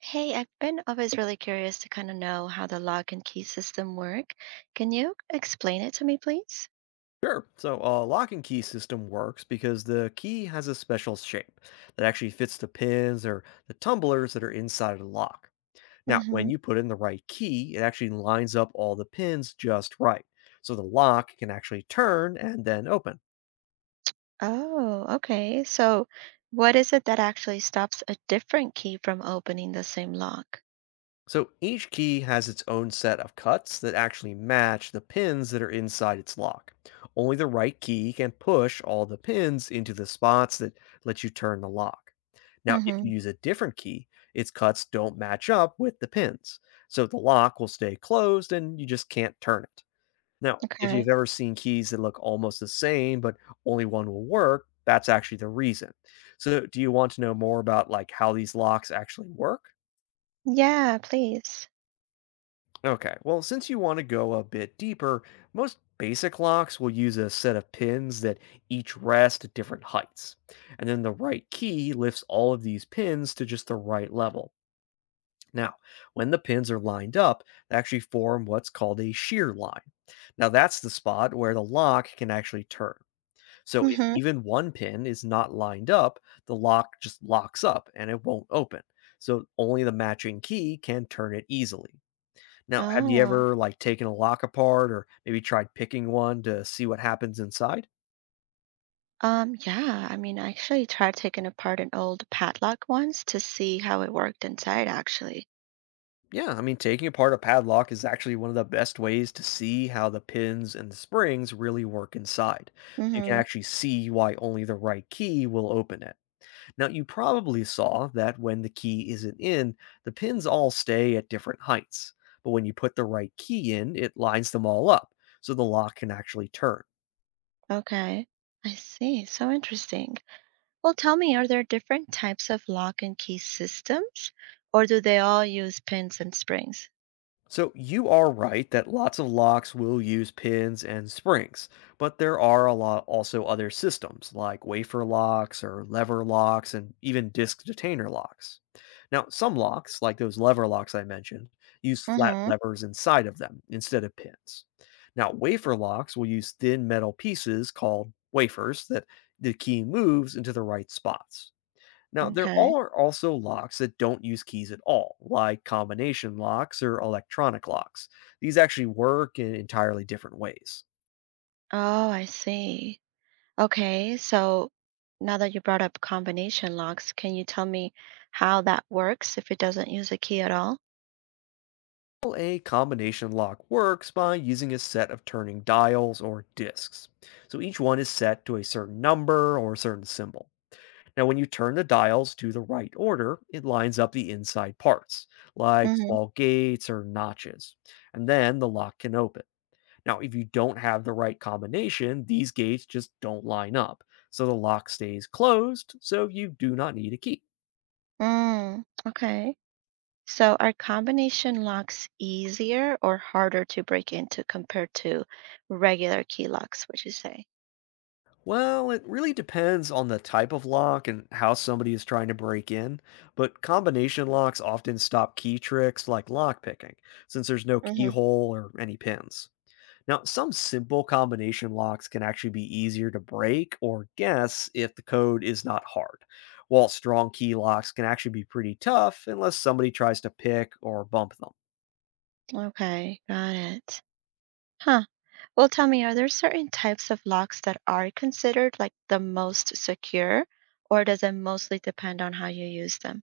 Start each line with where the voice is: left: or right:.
right: Hey, I've been always really curious to kind of know how the lock and key system work. Can you explain it to me, please?
left: Sure. So a lock and key system works because the key has a special shape that actually fits the pins or the tumblers that are inside of the lock. Now, when
right: Hmm.
left: you put in the right key, it actually lines up all the pins just right. So the lock can actually turn and then open.
right: Oh, okay. So, what is it that actually stops a different key from opening the same lock?
left: So each key has its own set of cuts that actually match the pins that are inside its lock. Only the right key can push all the pins into the spots that let you turn the lock. Now, if
right: Hmm.
left: you use a different key, its cuts don't match up with the pins. So the lock will stay closed and you just can't turn it. Now, if
right: Okay.
left: you've ever seen keys that look almost the same, but only one will work, that's actually the reason. So, do you want to know more about like how these locks actually work?
right: Yeah, please.
left: Okay, well, since you want to go a bit deeper, most basic locks will use a set of pins that each rest at different heights. And then the right key lifts all of these pins to just the right level. Now, when the pins are lined up, they actually form what's called a shear line. Now, that's the spot where the lock can actually turn. So, if
right: Hmm.
left: even one pin is not lined up, the lock just locks up and it won't open. So, only the matching key can turn it easily. Now, have you
right: Oh,
left: ever, like, taken a lock apart or maybe tried picking one to see what happens inside?
right: yeah. I mean, I actually tried taking apart an old padlock once to see how it worked inside, actually.
left: Yeah, I mean, taking apart a padlock is actually one of the best ways to see how the pins and the springs really work inside. So you can
right: Hmm.
left: actually see why only the right key will open it. Now, you probably saw that when the key isn't in, the pins all stay at different heights. But when you put the right key in, it lines them all up, so the lock can actually turn.
right: Okay. I see. So interesting. Well, tell me, are there different types of lock and key systems, or do they all use pins and springs?
left: So you are right that lots of locks will use pins and springs, but there are a lot also other systems like wafer locks or lever locks and even disk detainer locks. Now, some locks, like those lever locks I mentioned, use flat
right: Mm-hmm.
left: levers inside of them instead of pins. Now, wafer locks will use thin metal pieces called wafers that the key moves into the right spots. Now, there
right: Okay.
left: are also locks that don't use keys at all, like combination locks or electronic locks. These actually work in entirely different ways.
right: Oh, I see. Okay, so now that you brought up combination locks, can you tell me how that works if it doesn't use a key at all?
left: Well, a combination lock works by using a set of turning dials or discs. So each one is set to a certain number or a certain symbol. Now, when you turn the dials to the right order, it lines up the inside parts, like
right: Mm-hmm.
left: small gates or notches, and then the lock can open. Now, if you don't have the right combination, these gates just don't line up, so the lock stays closed, so you do not need a key.
right: Mm, okay. So are combination locks easier or harder to break into compared to regular key locks, would you say?
left: Well, it really depends on the type of lock and how somebody is trying to break in, but combination locks often stop key tricks like lock picking, since there's no
right: Mm-hmm.
left: keyhole or any pins. Now, some simple combination locks can actually be easier to break or guess if the code is not hard, while strong key locks can actually be pretty tough unless somebody tries to pick or bump them.
right: Okay, got it. Huh. Well, tell me, are there certain types of locks that are considered like the most secure, or does it mostly depend on how you use them?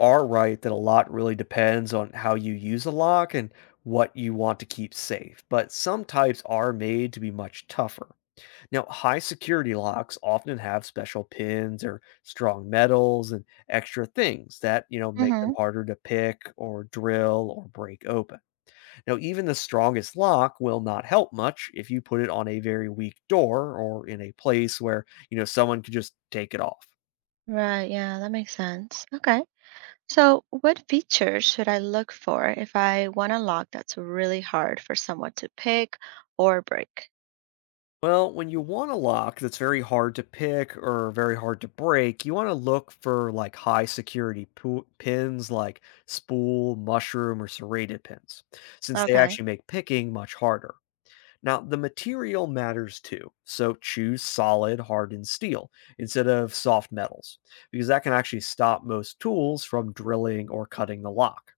left: Are right that a lot really depends on how you use a lock and what you want to keep safe, but some types are made to be much tougher. Now, high security locks often have special pins or strong metals and extra things that, you know, make them
right: Hmm.
left: harder to pick or drill or break open. Now, even the strongest lock will not help much if you put it on a very weak door or in a place where, you know, someone could just take it off.
right: Right, yeah, that makes sense. Okay. So, what features should I look for if I want a lock that's really hard for someone to pick or break?
left: Well, when you want a lock that's very hard to pick or very hard to break, you want to look for like high security pins like spool, mushroom, or serrated pins, since they
right: Okay.
left: actually make picking much harder. Now, the material matters too. So choose solid, hardened steel instead of soft metals, because that can actually stop most tools from drilling or cutting the lock.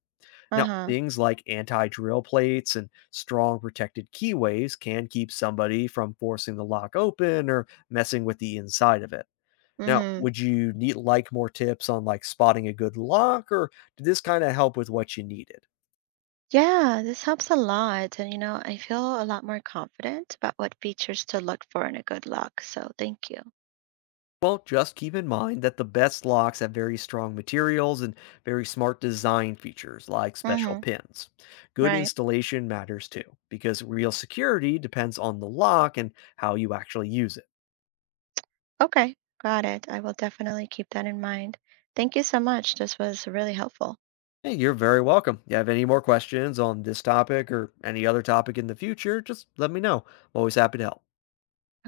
left: Now,
right: Uh-huh.
left: things like anti drill plates and strong protected keyways can keep somebody from forcing the lock open or messing with the inside of it. Now,
right: Mm-hmm.
left: would you need like more tips on like spotting a good lock, or did this kind of help with what you needed?
right: Yeah, this helps a lot. And, you know, I feel a lot more confident about what features to look for in a good lock. So, thank you.
left: Well, just keep in mind that the best locks have very strong materials and very smart design features like special
right: Mm-hmm.
left: pins. Good
right: Right.
left: installation matters too, because real security depends on the lock and how you actually use it.
right: Okay, got it. I will definitely keep that in mind. Thank you so much. This was really helpful.
left: Hey, you're very welcome. You have any more questions on this topic or any other topic in the future, just let me know. I'm always happy to help.
right: Okay.